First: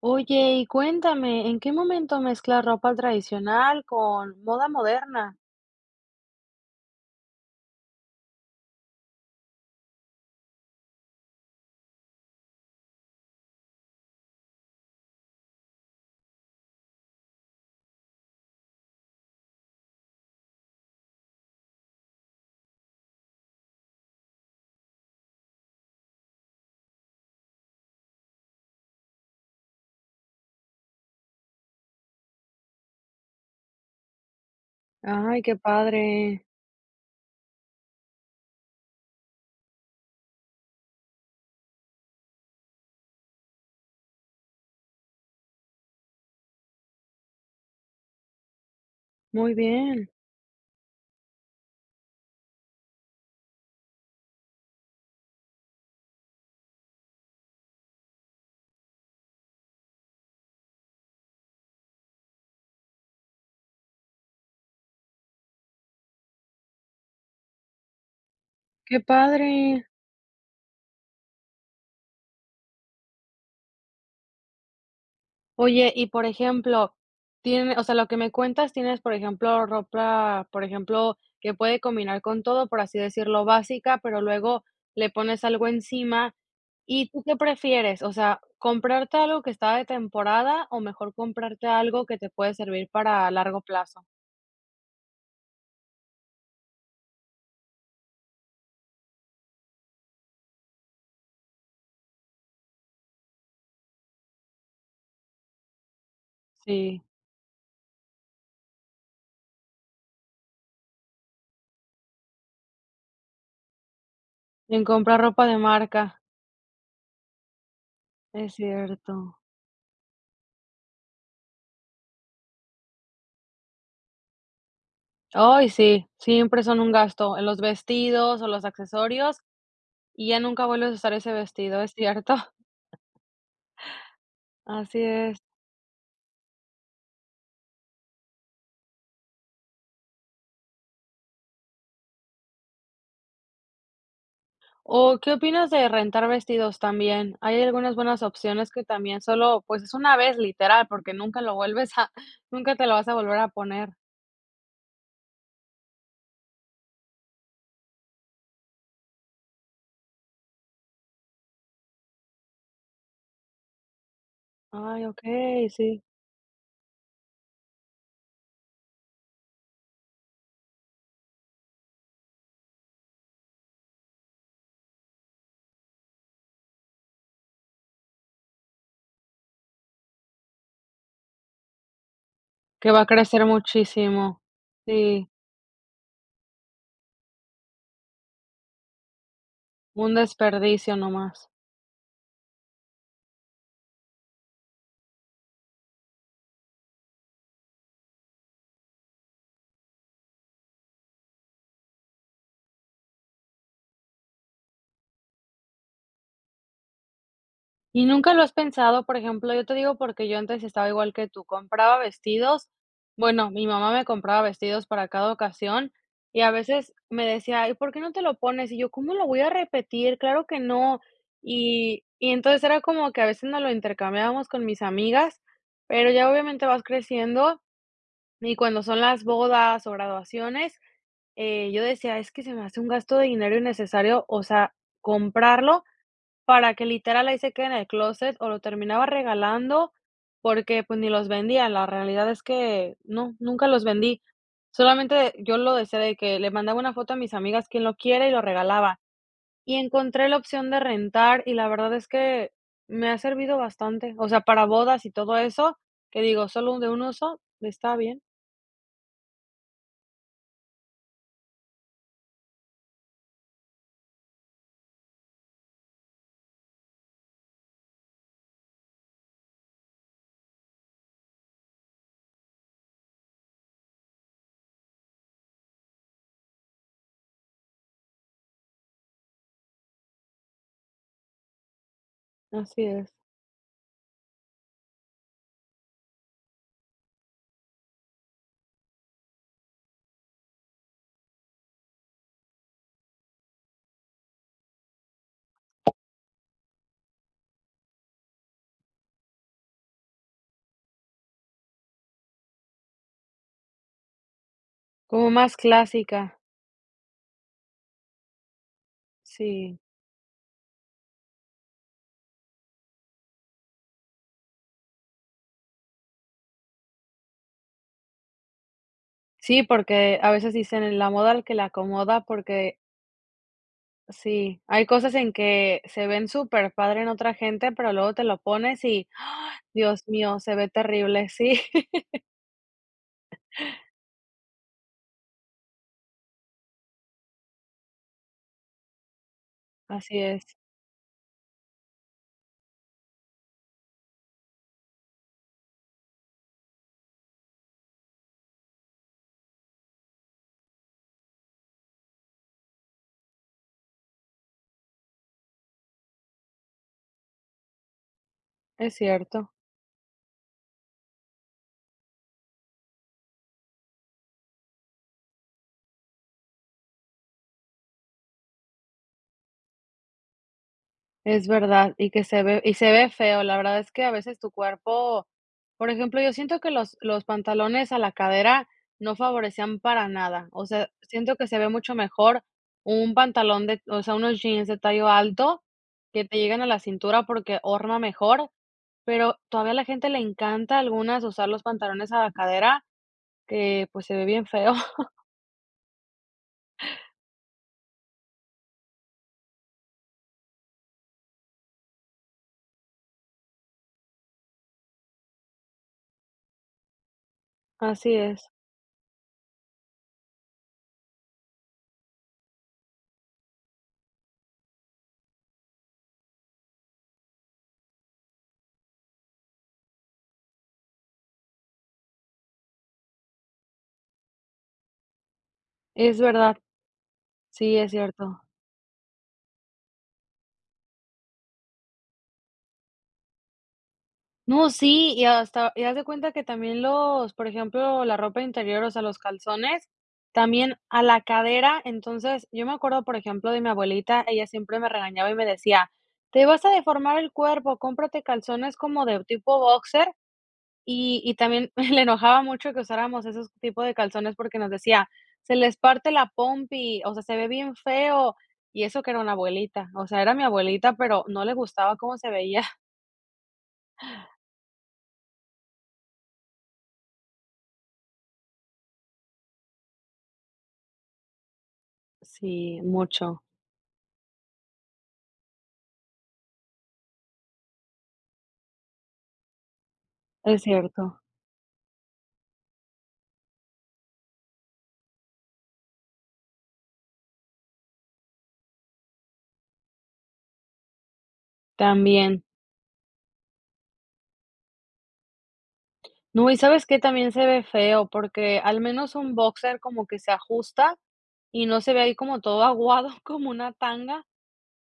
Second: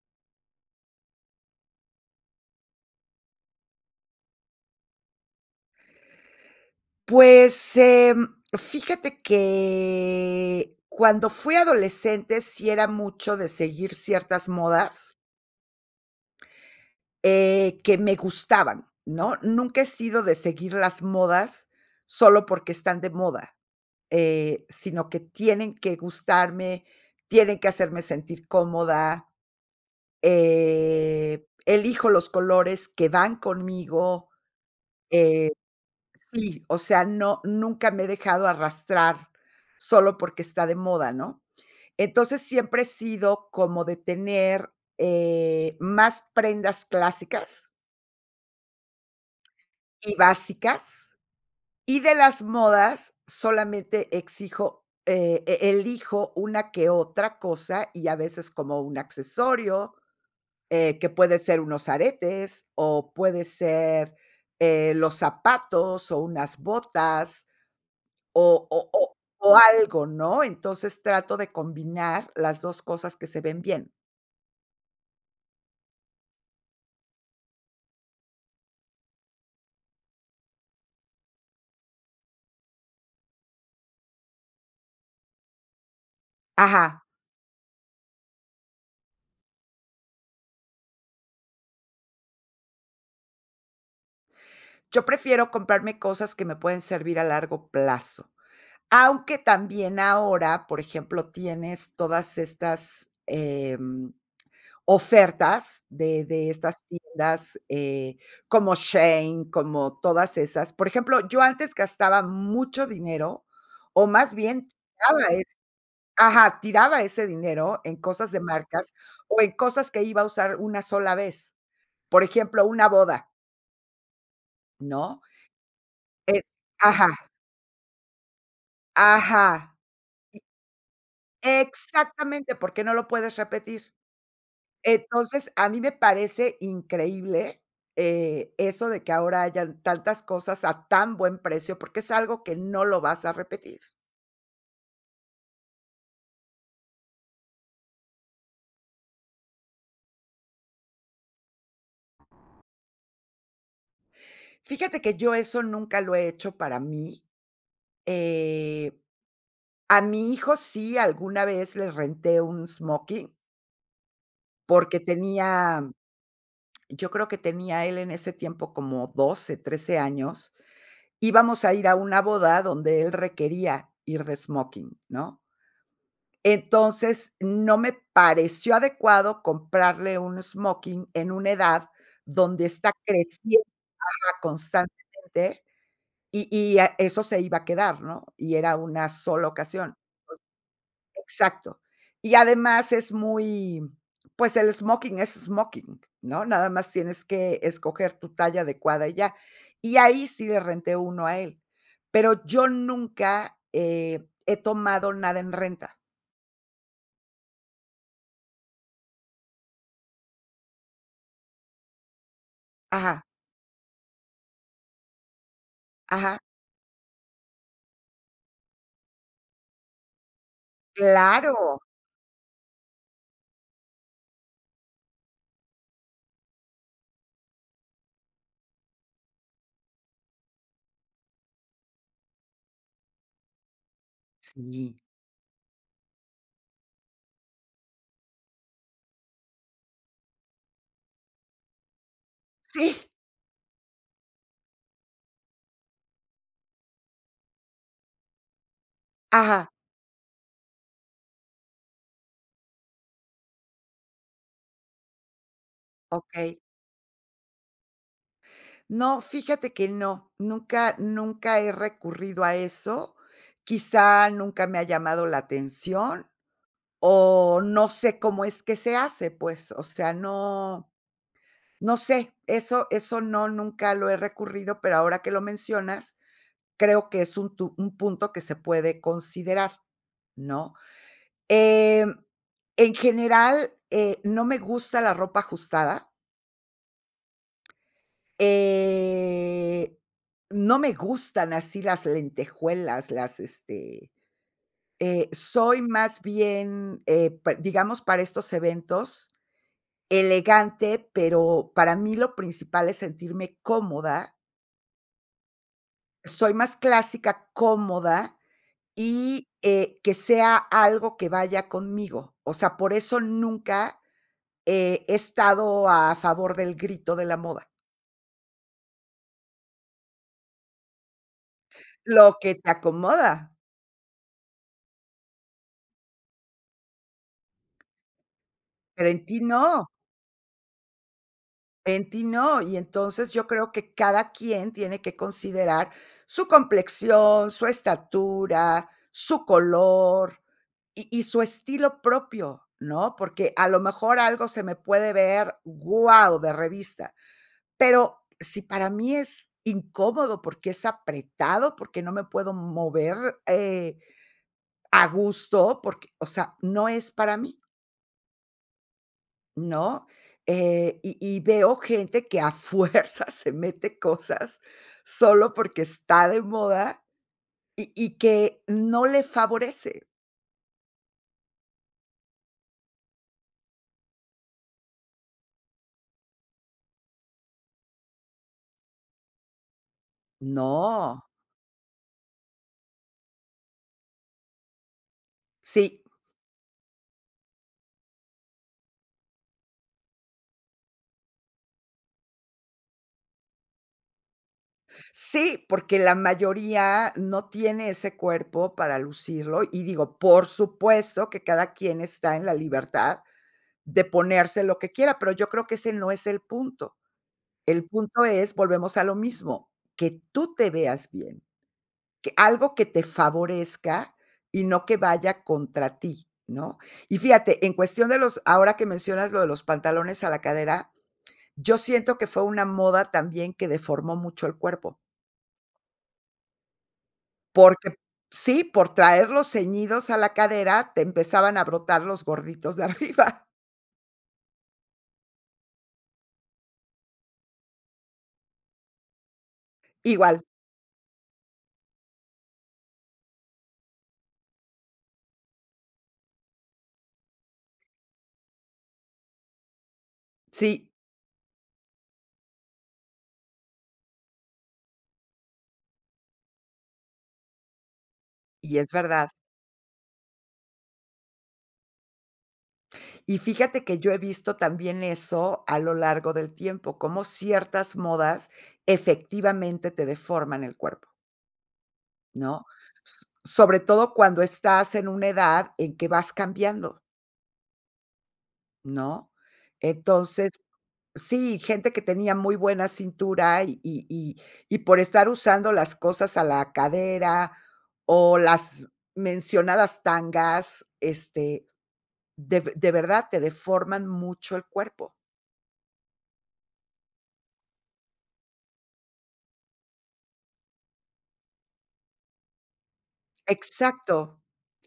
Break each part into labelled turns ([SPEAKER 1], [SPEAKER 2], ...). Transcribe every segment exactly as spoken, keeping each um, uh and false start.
[SPEAKER 1] Oye, y cuéntame, ¿en qué momento mezclas ropa tradicional con moda moderna?
[SPEAKER 2] Pues, em, fíjate que cuando fui adolescente, sí era mucho de seguir ciertas modas, eh, que me gustaban, ¿no? Nunca he sido de seguir las modas solo porque están de moda, eh, sino que tienen que gustarme, tienen que hacerme sentir cómoda, eh, elijo los colores que van conmigo.
[SPEAKER 1] Ay,
[SPEAKER 2] eh
[SPEAKER 1] qué padre.
[SPEAKER 2] Sí, o sea, no, nunca me he dejado arrastrar solo porque está de moda, ¿no? Entonces, siempre he sido como de tener, eh, más prendas clásicas
[SPEAKER 1] Muy bien.
[SPEAKER 2] y básicas, y de las modas solamente exijo, eh, e elijo una que otra cosa y a veces como un accesorio, eh, que puede ser unos aretes o puede ser, eh, los zapatos o unas botas O o
[SPEAKER 1] Qué
[SPEAKER 2] o
[SPEAKER 1] padre.
[SPEAKER 2] o algo, ¿no? Entonces, trato de combinar las dos cosas que se ven bien.
[SPEAKER 1] Oye, y por ejemplo, tiene, o sea, lo que me cuentas, tienes, por ejemplo, ropa, por ejemplo, que puede combinar con todo, por así decirlo, básica, pero luego le pones algo encima.
[SPEAKER 2] Ajá,
[SPEAKER 1] ¿Y tú qué prefieres? O sea, ¿comprarte algo que está de temporada o mejor comprarte algo que te puede servir para largo plazo?
[SPEAKER 2] yo prefiero comprarme cosas que me pueden servir a largo plazo, aunque también ahora, por ejemplo, tienes todas estas, em, ofertas de de estas
[SPEAKER 1] Sí.
[SPEAKER 2] tiendas, eh, como Shein, como todas esas. Por ejemplo, yo antes gastaba mucho dinero, o más bien.
[SPEAKER 1] En comprar ropa de marca,
[SPEAKER 2] Ajá, tiraba ese dinero en cosas de
[SPEAKER 1] es
[SPEAKER 2] marcas
[SPEAKER 1] cierto.
[SPEAKER 2] o en cosas que iba a usar una sola vez. Por ejemplo, una boda, ¿no?
[SPEAKER 1] Ay, sí,
[SPEAKER 2] Eh
[SPEAKER 1] siempre son un
[SPEAKER 2] ajá,
[SPEAKER 1] gasto en los vestidos o los accesorios,
[SPEAKER 2] ajá,
[SPEAKER 1] y ya nunca vuelves a usar ese vestido, es cierto.
[SPEAKER 2] exactamente, porque no lo puedes repetir.
[SPEAKER 1] Así es.
[SPEAKER 2] Entonces, a mí me parece increíble, eh, eso de que ahora hayan tantas cosas a tan buen precio, porque es algo que no lo vas a repetir.
[SPEAKER 1] O, ¿qué opinas de rentar vestidos también? Hay algunas buenas opciones que también solo, pues, es una vez, literal, porque nunca lo vuelves a nunca te lo vas a volver a poner.
[SPEAKER 2] Fíjate que yo eso nunca lo he hecho para mí. Eh, a mi hijo sí, alguna vez le renté un smoking. Porque
[SPEAKER 1] Ay,
[SPEAKER 2] tenía,
[SPEAKER 1] okey, sí,
[SPEAKER 2] yo creo que tenía él en ese tiempo como doce, trece años. Íbamos a ir a una boda donde él requería ir de smoking, ¿no? Entonces, no me pareció adecuado comprarle un smoking en una edad donde
[SPEAKER 1] que
[SPEAKER 2] está
[SPEAKER 1] va a crecer
[SPEAKER 2] creciendo
[SPEAKER 1] muchísimo. Sí,
[SPEAKER 2] constantemente y y, ah, eso se iba a quedar, ¿no? Y era una sola ocasión.
[SPEAKER 1] un desperdicio nomás.
[SPEAKER 2] Exacto. Y además es muy, pues, el smoking es smoking, ¿no? Nada más tienes que escoger tu talla adecuada y ya. Y ahí sí le renté uno a él, pero yo nunca, eh, he tomado nada en renta.
[SPEAKER 1] ¿Y nunca lo has pensado? Por ejemplo, yo te digo porque yo antes estaba igual que tú, compraba vestidos.
[SPEAKER 2] Ajá,
[SPEAKER 1] Bueno, mi mamá me compraba vestidos para cada ocasión
[SPEAKER 2] ajá,
[SPEAKER 1] y a veces me decía: ¿y ¿por qué no te lo pones?". Y yo: "¿Cómo lo voy a repetir? Claro que no".
[SPEAKER 2] claro.
[SPEAKER 1] Y y entonces era como que a veces nos lo intercambiábamos con mis amigas, pero ya obviamente vas creciendo y cuando son las bodas o graduaciones, eh, yo decía: "Es que se me hace un gasto de dinero innecesario, o sea,
[SPEAKER 2] Sí,
[SPEAKER 1] comprarlo para que literal ahí se quede en el closet o lo terminaba regalando, porque, pues, ni los vendía. La realidad es
[SPEAKER 2] sí,
[SPEAKER 1] que no, nunca los vendí. Solamente yo lo decía de que le mandaba una foto a mis amigas, quien lo quiera, y lo regalaba.
[SPEAKER 2] ajá,
[SPEAKER 1] Y encontré la opción de rentar, y la verdad es que me ha servido bastante. O sea, para bodas y todo eso, que digo,
[SPEAKER 2] okey.
[SPEAKER 1] solo de un uso, está bien.
[SPEAKER 2] No, fíjate que no, nunca nunca he recurrido a eso, quizá nunca me ha llamado la atención. O no sé cómo es que se hace, pues, o sea, no no sé, eso eso no, nunca lo he recurrido, pero ahora que lo mencionas, creo que es un tu un punto que se puede considerar, ¿no? Em,
[SPEAKER 1] Así
[SPEAKER 2] en
[SPEAKER 1] es.
[SPEAKER 2] general, eh, no me gusta la ropa ajustada, eh, no me gustan así las lentejuelas, las, este, eh, soy más bien, eh, pa digamos, para estos eventos, elegante, pero para mí lo principal es sentirme cómoda.
[SPEAKER 1] Como más clásica.
[SPEAKER 2] Soy más clásica, cómoda y,
[SPEAKER 1] Sí.
[SPEAKER 2] eh, que sea algo que vaya conmigo. O sea, por eso nunca, eh, he estado a favor del grito de la moda.
[SPEAKER 1] Sí, porque a veces dicen: "En la moda al que le acomoda",
[SPEAKER 2] Lo que te
[SPEAKER 1] porque
[SPEAKER 2] acomoda,
[SPEAKER 1] Sí, hay cosas en que se ven superpadre en otra gente, pero luego te lo pones y,
[SPEAKER 2] pero en ti
[SPEAKER 1] ¡ah!
[SPEAKER 2] no,
[SPEAKER 1] Dios mío, se ve terrible, sí.
[SPEAKER 2] en ti no. Y entonces yo creo que cada quien tiene que considerar su complexión, su estatura, su
[SPEAKER 1] Así
[SPEAKER 2] color,
[SPEAKER 1] es,
[SPEAKER 2] Y y su estilo propio, ¿no? Porque a lo mejor algo se me puede ver, guau, de revista, pero si para mí es incómodo porque es apretado, porque no me puedo mover, eh, a gusto, porque, o sea, no es para mí,
[SPEAKER 1] es cierto,
[SPEAKER 2] ¿no? Eh, y y veo gente que a fuerza se mete cosas solo porque está de moda y y que no le favorece.
[SPEAKER 1] es verdad, y que se ve y se ve feo, la verdad es que a veces tu cuerpo, por ejemplo, yo siento que los los pantalones a la cadera no favorecían para nada, o sea,
[SPEAKER 2] No,
[SPEAKER 1] siento que se ve mucho mejor un pantalón de o sea, unos jeans de tallo alto
[SPEAKER 2] sí.
[SPEAKER 1] que te llegan a la cintura porque horma mejor. Pero todavía a la gente le encanta a algunas usar los pantalones a la cadera, que, pues, se ve bien feo.
[SPEAKER 2] Sí, porque la mayoría no tiene ese cuerpo para lucirlo, y digo, por supuesto que cada quien está en la libertad de ponerse lo que quiera, pero yo creo que ese no es el punto. El
[SPEAKER 1] Así
[SPEAKER 2] punto
[SPEAKER 1] es.
[SPEAKER 2] es, volvemos a lo mismo, que tú te veas bien, que algo que te favorezca y no que vaya contra ti, ¿no? Y fíjate, en cuestión de los ahora que mencionas lo de los pantalones a la cadera, yo siento que fue una moda también que deformó mucho el cuerpo.
[SPEAKER 1] Es verdad, sí, es
[SPEAKER 2] Porque
[SPEAKER 1] cierto.
[SPEAKER 2] sí, por traerlos ceñidos a la cadera, te empezaban a brotar los gorditos de arriba.
[SPEAKER 1] No, sí, y hasta y haz de cuenta que también los, por ejemplo, la ropa interior, o sea, los calzones,
[SPEAKER 2] Igual,
[SPEAKER 1] también a la cadera. Entonces, yo me acuerdo, por ejemplo, de mi abuelita, ella siempre me regañaba y me decía: "Te vas a deformar el cuerpo, cómprate calzones como de tipo boxer".
[SPEAKER 2] sí,
[SPEAKER 1] Y y también le enojaba mucho que usáramos esos tipos de calzones porque nos decía: "Se les parte la pompi, o sea, se ve bien feo",
[SPEAKER 2] y
[SPEAKER 1] y
[SPEAKER 2] es
[SPEAKER 1] eso que era
[SPEAKER 2] verdad.
[SPEAKER 1] una abuelita, o sea, era mi abuelita, pero no le gustaba cómo se veía.
[SPEAKER 2] Y fíjate que yo he visto también eso a lo largo del tiempo, cómo ciertas modas efectivamente te deforman el cuerpo, ¿no?
[SPEAKER 1] Sí,
[SPEAKER 2] S
[SPEAKER 1] mucho,
[SPEAKER 2] sobre todo cuando estás en una edad en que vas cambiando, ¿no? Entonces
[SPEAKER 1] es cierto,
[SPEAKER 2] sí, gente que tenía muy buena cintura y y y y por estar usando las cosas a la cadera o las mencionadas tangas, este,
[SPEAKER 1] también.
[SPEAKER 2] de de verdad te deforman mucho el cuerpo.
[SPEAKER 1] No, ¿y sabes qué? También se ve feo, porque al menos un boxer como que se ajusta y no se ve ahí como todo aguado, como una tanga.
[SPEAKER 2] Exacto.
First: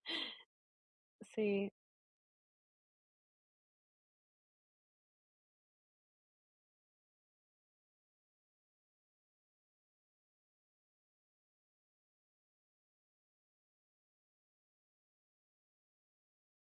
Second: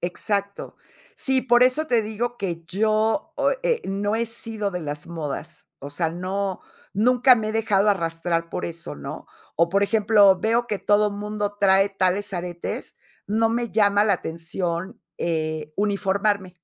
[SPEAKER 2] Exacto. Sí, por
[SPEAKER 1] Sí,
[SPEAKER 2] eso te digo que yo, o eh, no he sido de las modas, o sea, no, nunca me he dejado arrastrar por eso, ¿no? O, por ejemplo, veo que todo mundo trae tales aretes, no me llama la atención, eh, uniformarme.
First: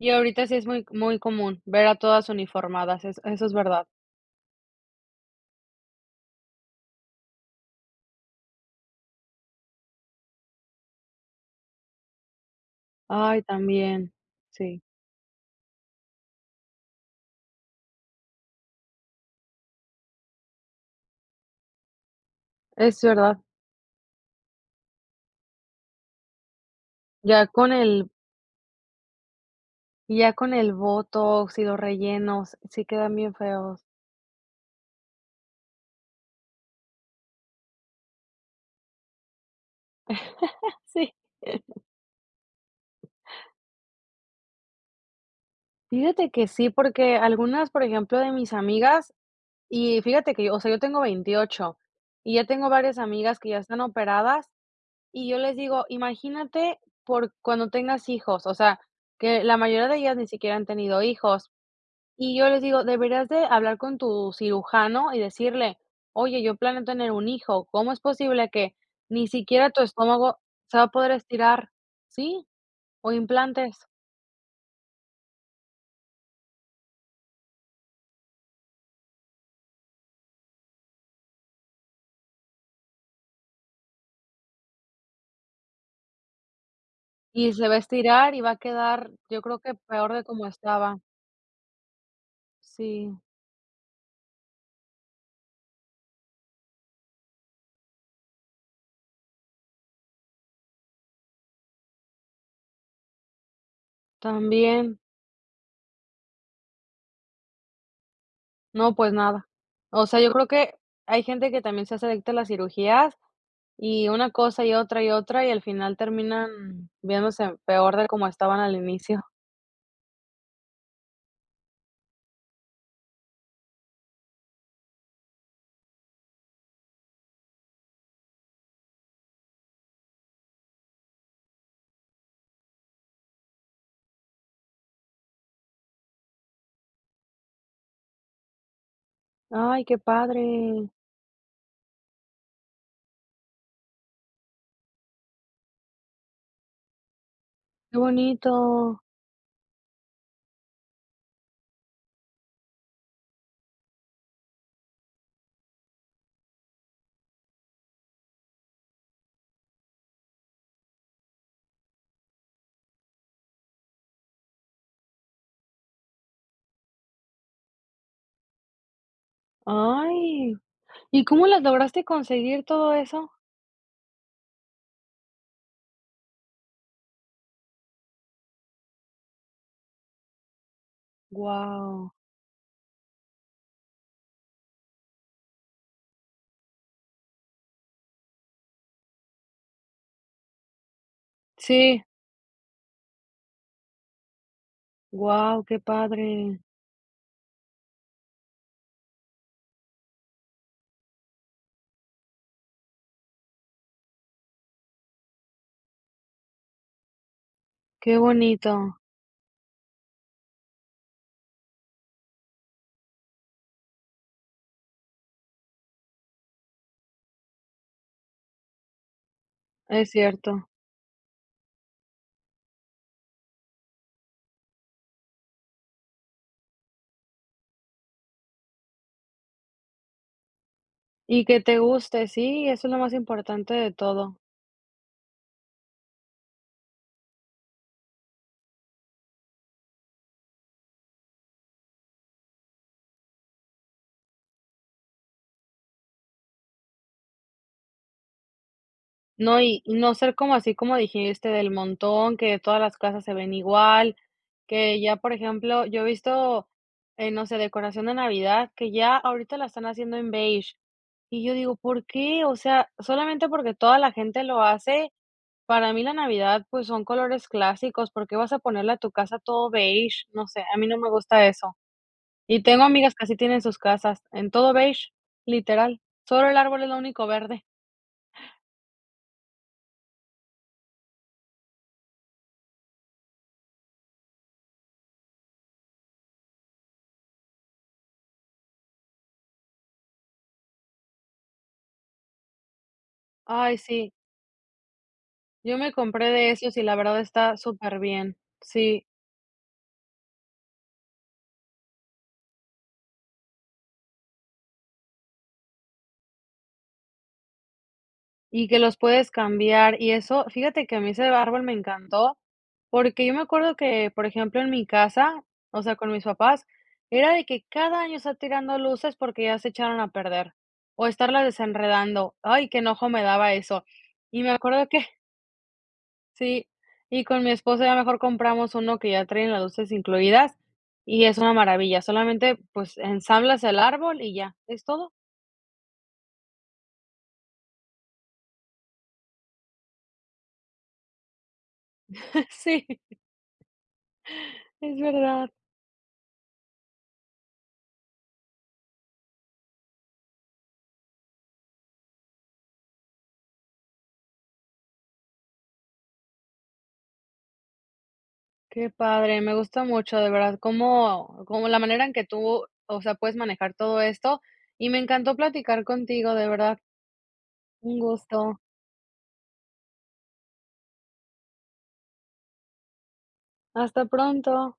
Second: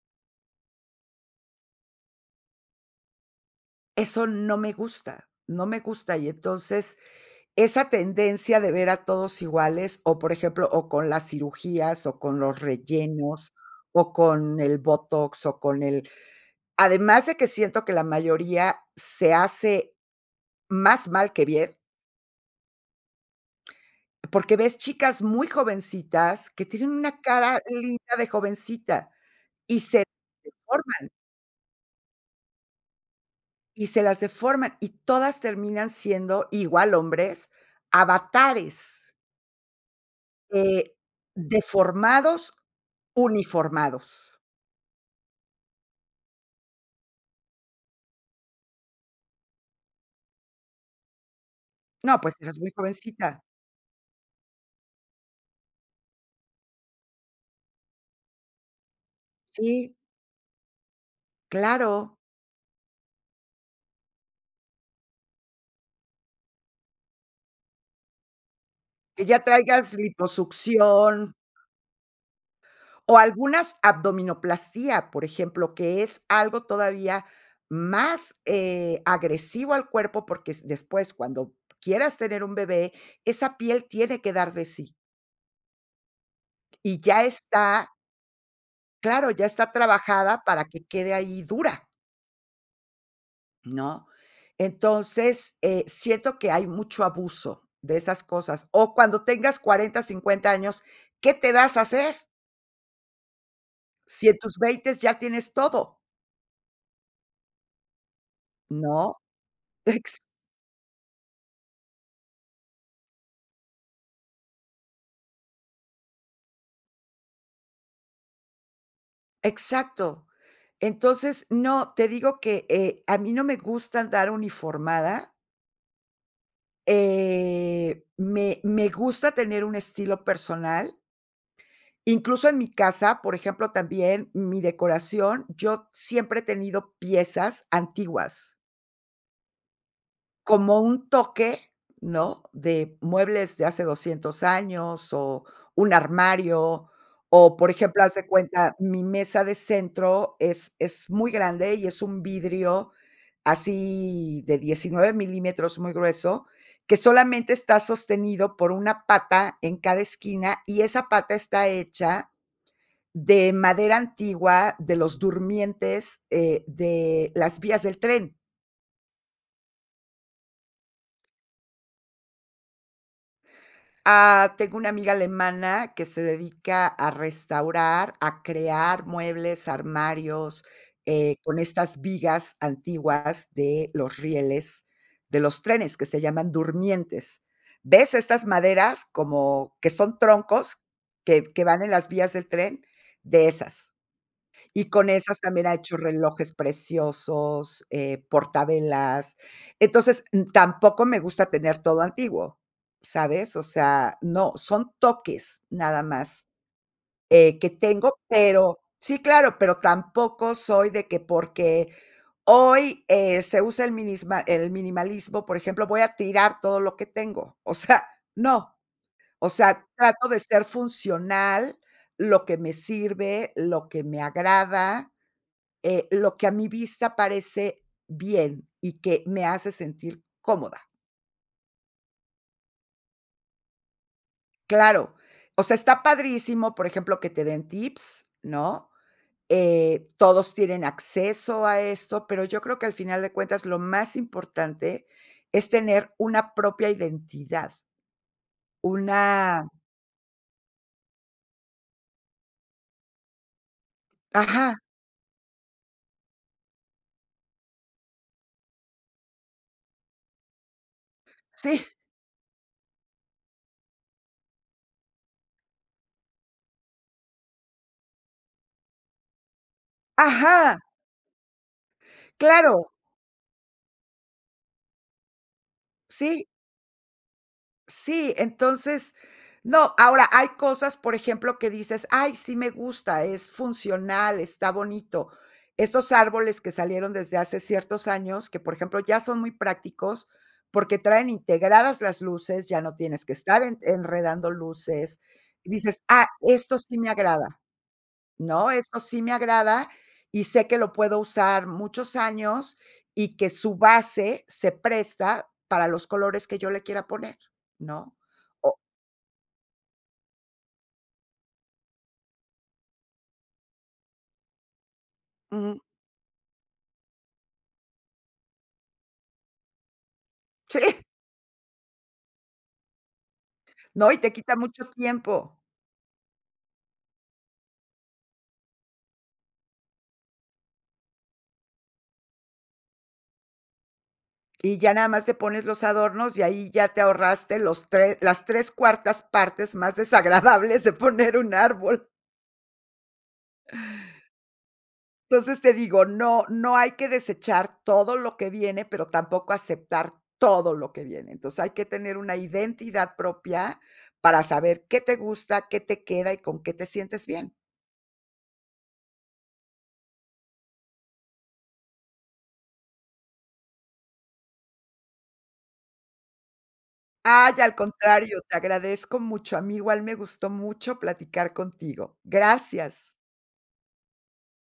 [SPEAKER 1] y ahorita sí es muy muy común ver a todas uniformadas, es eso es verdad.
[SPEAKER 2] Eso no me gusta, no me gusta, y entonces, esa tendencia de ver a todos iguales, o, por ejemplo, o con las cirugías, o con los
[SPEAKER 1] Ay,
[SPEAKER 2] rellenos, o
[SPEAKER 1] también,
[SPEAKER 2] con el
[SPEAKER 1] sí.
[SPEAKER 2] botox, o con el. Además de que siento que la mayoría se hace más mal que bien,
[SPEAKER 1] Es verdad,
[SPEAKER 2] porque ves chicas muy jovencitas que tienen una
[SPEAKER 1] ya
[SPEAKER 2] cara
[SPEAKER 1] con el
[SPEAKER 2] linda de jovencita y se
[SPEAKER 1] ya con el
[SPEAKER 2] deforman,
[SPEAKER 1] botox y los rellenos, sí quedan bien feos.
[SPEAKER 2] y se las deforman, y todas terminan siendo, igual hombres, avatares, eh,
[SPEAKER 1] Sí.
[SPEAKER 2] deformados, uniformados.
[SPEAKER 1] Fíjate que sí, porque algunas, por ejemplo, de mis amigas y fíjate que yo, o sea, yo tengo veintiocho
[SPEAKER 2] No, pues
[SPEAKER 1] y ya
[SPEAKER 2] eras
[SPEAKER 1] tengo
[SPEAKER 2] muy
[SPEAKER 1] varias amigas
[SPEAKER 2] jovencita.
[SPEAKER 1] que ya están operadas y yo les digo: "Imagínate por cuando tengas hijos", o sea, que la mayoría
[SPEAKER 2] Sí,
[SPEAKER 1] de ellas ni siquiera han tenido hijos.
[SPEAKER 2] claro,
[SPEAKER 1] Y yo les digo, deberías de hablar con tu cirujano y decirle: "Oye, yo planeo tener un hijo, ¿cómo es posible que
[SPEAKER 2] que
[SPEAKER 1] ni
[SPEAKER 2] ya
[SPEAKER 1] siquiera tu
[SPEAKER 2] traigas
[SPEAKER 1] estómago se va a poder
[SPEAKER 2] liposucción.
[SPEAKER 1] estirar?". Sí, o
[SPEAKER 2] O algunas
[SPEAKER 1] implantes.
[SPEAKER 2] abdominoplastía, por ejemplo, que es algo todavía más, eh, agresivo al cuerpo, porque s después, cuando quieras tener un bebé, esa piel tiene que dar de sí, y ya
[SPEAKER 1] Y se va a
[SPEAKER 2] está
[SPEAKER 1] estirar y va a quedar,
[SPEAKER 2] claro,
[SPEAKER 1] yo
[SPEAKER 2] ya
[SPEAKER 1] creo
[SPEAKER 2] está
[SPEAKER 1] que peor de
[SPEAKER 2] trabajada
[SPEAKER 1] como
[SPEAKER 2] para que
[SPEAKER 1] estaba.
[SPEAKER 2] quede ahí dura,
[SPEAKER 1] Sí,
[SPEAKER 2] ¿no? Entonces, eh, siento que hay mucho abuso de esas cosas. O cuando tengas cuarenta cincuenta años, ¿qué te vas a hacer? Si en tus
[SPEAKER 1] también.
[SPEAKER 2] veintes ya tienes todo,
[SPEAKER 1] No, pues
[SPEAKER 2] ¿no?
[SPEAKER 1] nada. O sea,
[SPEAKER 2] Ex
[SPEAKER 1] yo creo que hay gente que también se hace adicta a las cirugías, y una cosa, y otra, y otra, y al final terminan viéndose peor de como estaban al inicio.
[SPEAKER 2] exacto. Entonces, no, te digo que, eh, a mí no me gusta andar uniformada, eh, me me gusta tener un estilo personal, incluso en mi casa, por ejemplo, también mi decoración, yo siempre he tenido piezas antiguas,
[SPEAKER 1] Ay, qué
[SPEAKER 2] como
[SPEAKER 1] padre.
[SPEAKER 2] un toque, ¿no?, de muebles de hace doscientos años, o un armario, o, por
[SPEAKER 1] Qué
[SPEAKER 2] ejemplo, haz de
[SPEAKER 1] bonito.
[SPEAKER 2] cuenta, mi mesa de centro es es muy grande y es un vidrio así de diecinueve milímetros, muy grueso, que solamente está sostenido por una pata en cada esquina y esa pata está hecha de madera antigua de los durmientes eh, de las vías del tren.
[SPEAKER 1] Ay, ¿y cómo las lograste conseguir todo eso?
[SPEAKER 2] Ah, tengo una amiga alemana que se dedica a restaurar, a crear muebles, armarios, eh, con estas
[SPEAKER 1] Guau.
[SPEAKER 2] vigas antiguas de los rieles de los trenes, que se llaman durmientes. ¿Ves estas maderas como que son troncos que que van en
[SPEAKER 1] Sí,
[SPEAKER 2] las vías del tren? De esas. Y con esas
[SPEAKER 1] guau,
[SPEAKER 2] también ha
[SPEAKER 1] qué
[SPEAKER 2] hecho
[SPEAKER 1] padre,
[SPEAKER 2] relojes preciosos, eh, portavelas. Entonces, mm, tampoco me gusta tener todo antiguo, ¿sabes? O sea, no, son toques nada más, eh, que tengo,
[SPEAKER 1] qué
[SPEAKER 2] pero
[SPEAKER 1] bonito,
[SPEAKER 2] sí, claro, pero tampoco soy de que porque hoy, eh, se usa el minisma el minimalismo, por ejemplo, voy a tirar todo lo que tengo. O sea, no. O sea,
[SPEAKER 1] es
[SPEAKER 2] trato de ser
[SPEAKER 1] cierto.
[SPEAKER 2] funcional, lo que me sirve, lo que me agrada, eh, lo que a mi vista parece bien y que me hace sentir cómoda.
[SPEAKER 1] Y que te guste, sí, eso es lo más importante de todo.
[SPEAKER 2] Claro, o sea, está padrísimo, por ejemplo, que te den tips, ¿no? Eh, todos tienen acceso a esto, pero yo creo que al final de cuentas lo más importante es tener una propia identidad, una
[SPEAKER 1] No, y y no ser como así como dijiste, del montón, que todas las casas se ven igual,
[SPEAKER 2] ajá,
[SPEAKER 1] que ya, por ejemplo, yo he visto, eh, no sé, decoración de Navidad, que ya ahorita la están haciendo en beige. Y yo digo,
[SPEAKER 2] sí,
[SPEAKER 1] ¿por qué? O sea, solamente porque toda la gente lo hace. Para mí la Navidad, pues, son colores clásicos, ¿por qué vas a ponerle a tu casa todo beige? No sé, a
[SPEAKER 2] ajá,
[SPEAKER 1] mí no me gusta eso. Y tengo
[SPEAKER 2] claro,
[SPEAKER 1] amigas que así tienen sus casas, en todo beige, literal.
[SPEAKER 2] sí.
[SPEAKER 1] Solo el árbol es lo único verde.
[SPEAKER 2] Sí, entonces, no, ahora hay cosas, por ejemplo, que dices: "Ay, sí me gusta, es funcional, está bonito". Estos árboles que salieron desde hace ciertos años, que, por ejemplo, ya son muy prácticos, porque traen integradas las luces, ya no tienes que estar
[SPEAKER 1] Ay,
[SPEAKER 2] en
[SPEAKER 1] sí,
[SPEAKER 2] enredando luces. Y
[SPEAKER 1] yo me
[SPEAKER 2] dices: "Ah,
[SPEAKER 1] compré de esos
[SPEAKER 2] esto
[SPEAKER 1] y la
[SPEAKER 2] sí me
[SPEAKER 1] verdad está
[SPEAKER 2] agrada".
[SPEAKER 1] súper bien.
[SPEAKER 2] No, eso
[SPEAKER 1] Sí,
[SPEAKER 2] sí me agrada y sé que lo puedo usar muchos años y que su base se presta para los colores que yo le quiera poner, ¿no?
[SPEAKER 1] y
[SPEAKER 2] O
[SPEAKER 1] que
[SPEAKER 2] ujú,
[SPEAKER 1] los puedes cambiar y eso, fíjate que a mí ese árbol me encantó. Porque yo me acuerdo que, por ejemplo, en mi casa, o sea, con mis papás, era de que cada año estar tirando luces porque ya se echaron a perder
[SPEAKER 2] sí,
[SPEAKER 1] o estarlas desenredando. Ay, qué enojo me daba eso.
[SPEAKER 2] no, y te
[SPEAKER 1] Y me
[SPEAKER 2] quita mucho
[SPEAKER 1] acuerdo que
[SPEAKER 2] tiempo.
[SPEAKER 1] sí, y con mi esposo ya mejor compramos uno que ya traen las luces incluidas y es una maravilla. Solamente, pues, ensamblas el árbol y ya,
[SPEAKER 2] Y
[SPEAKER 1] es
[SPEAKER 2] ya nada
[SPEAKER 1] todo.
[SPEAKER 2] más te pones los adornos y ahí ya te ahorraste los tres las tres cuartas partes más desagradables de poner un árbol.
[SPEAKER 1] Sí, es verdad.
[SPEAKER 2] Entonces te digo, no no hay que desechar todo lo que viene, pero tampoco aceptar todo lo que viene. Entonces, hay que tener una identidad propia para saber qué te gusta, qué te queda y con qué te sientes bien.
[SPEAKER 1] Qué padre, me gusta mucho, de verdad, cómo cómo la manera en que tú, o sea, puedes manejar todo esto, y me encantó platicar contigo, de verdad,
[SPEAKER 2] Ay, al
[SPEAKER 1] un
[SPEAKER 2] contrario, te
[SPEAKER 1] gusto.
[SPEAKER 2] agradezco mucho. A mí igual me gustó mucho platicar contigo. Gracias.
[SPEAKER 1] Hasta pronto.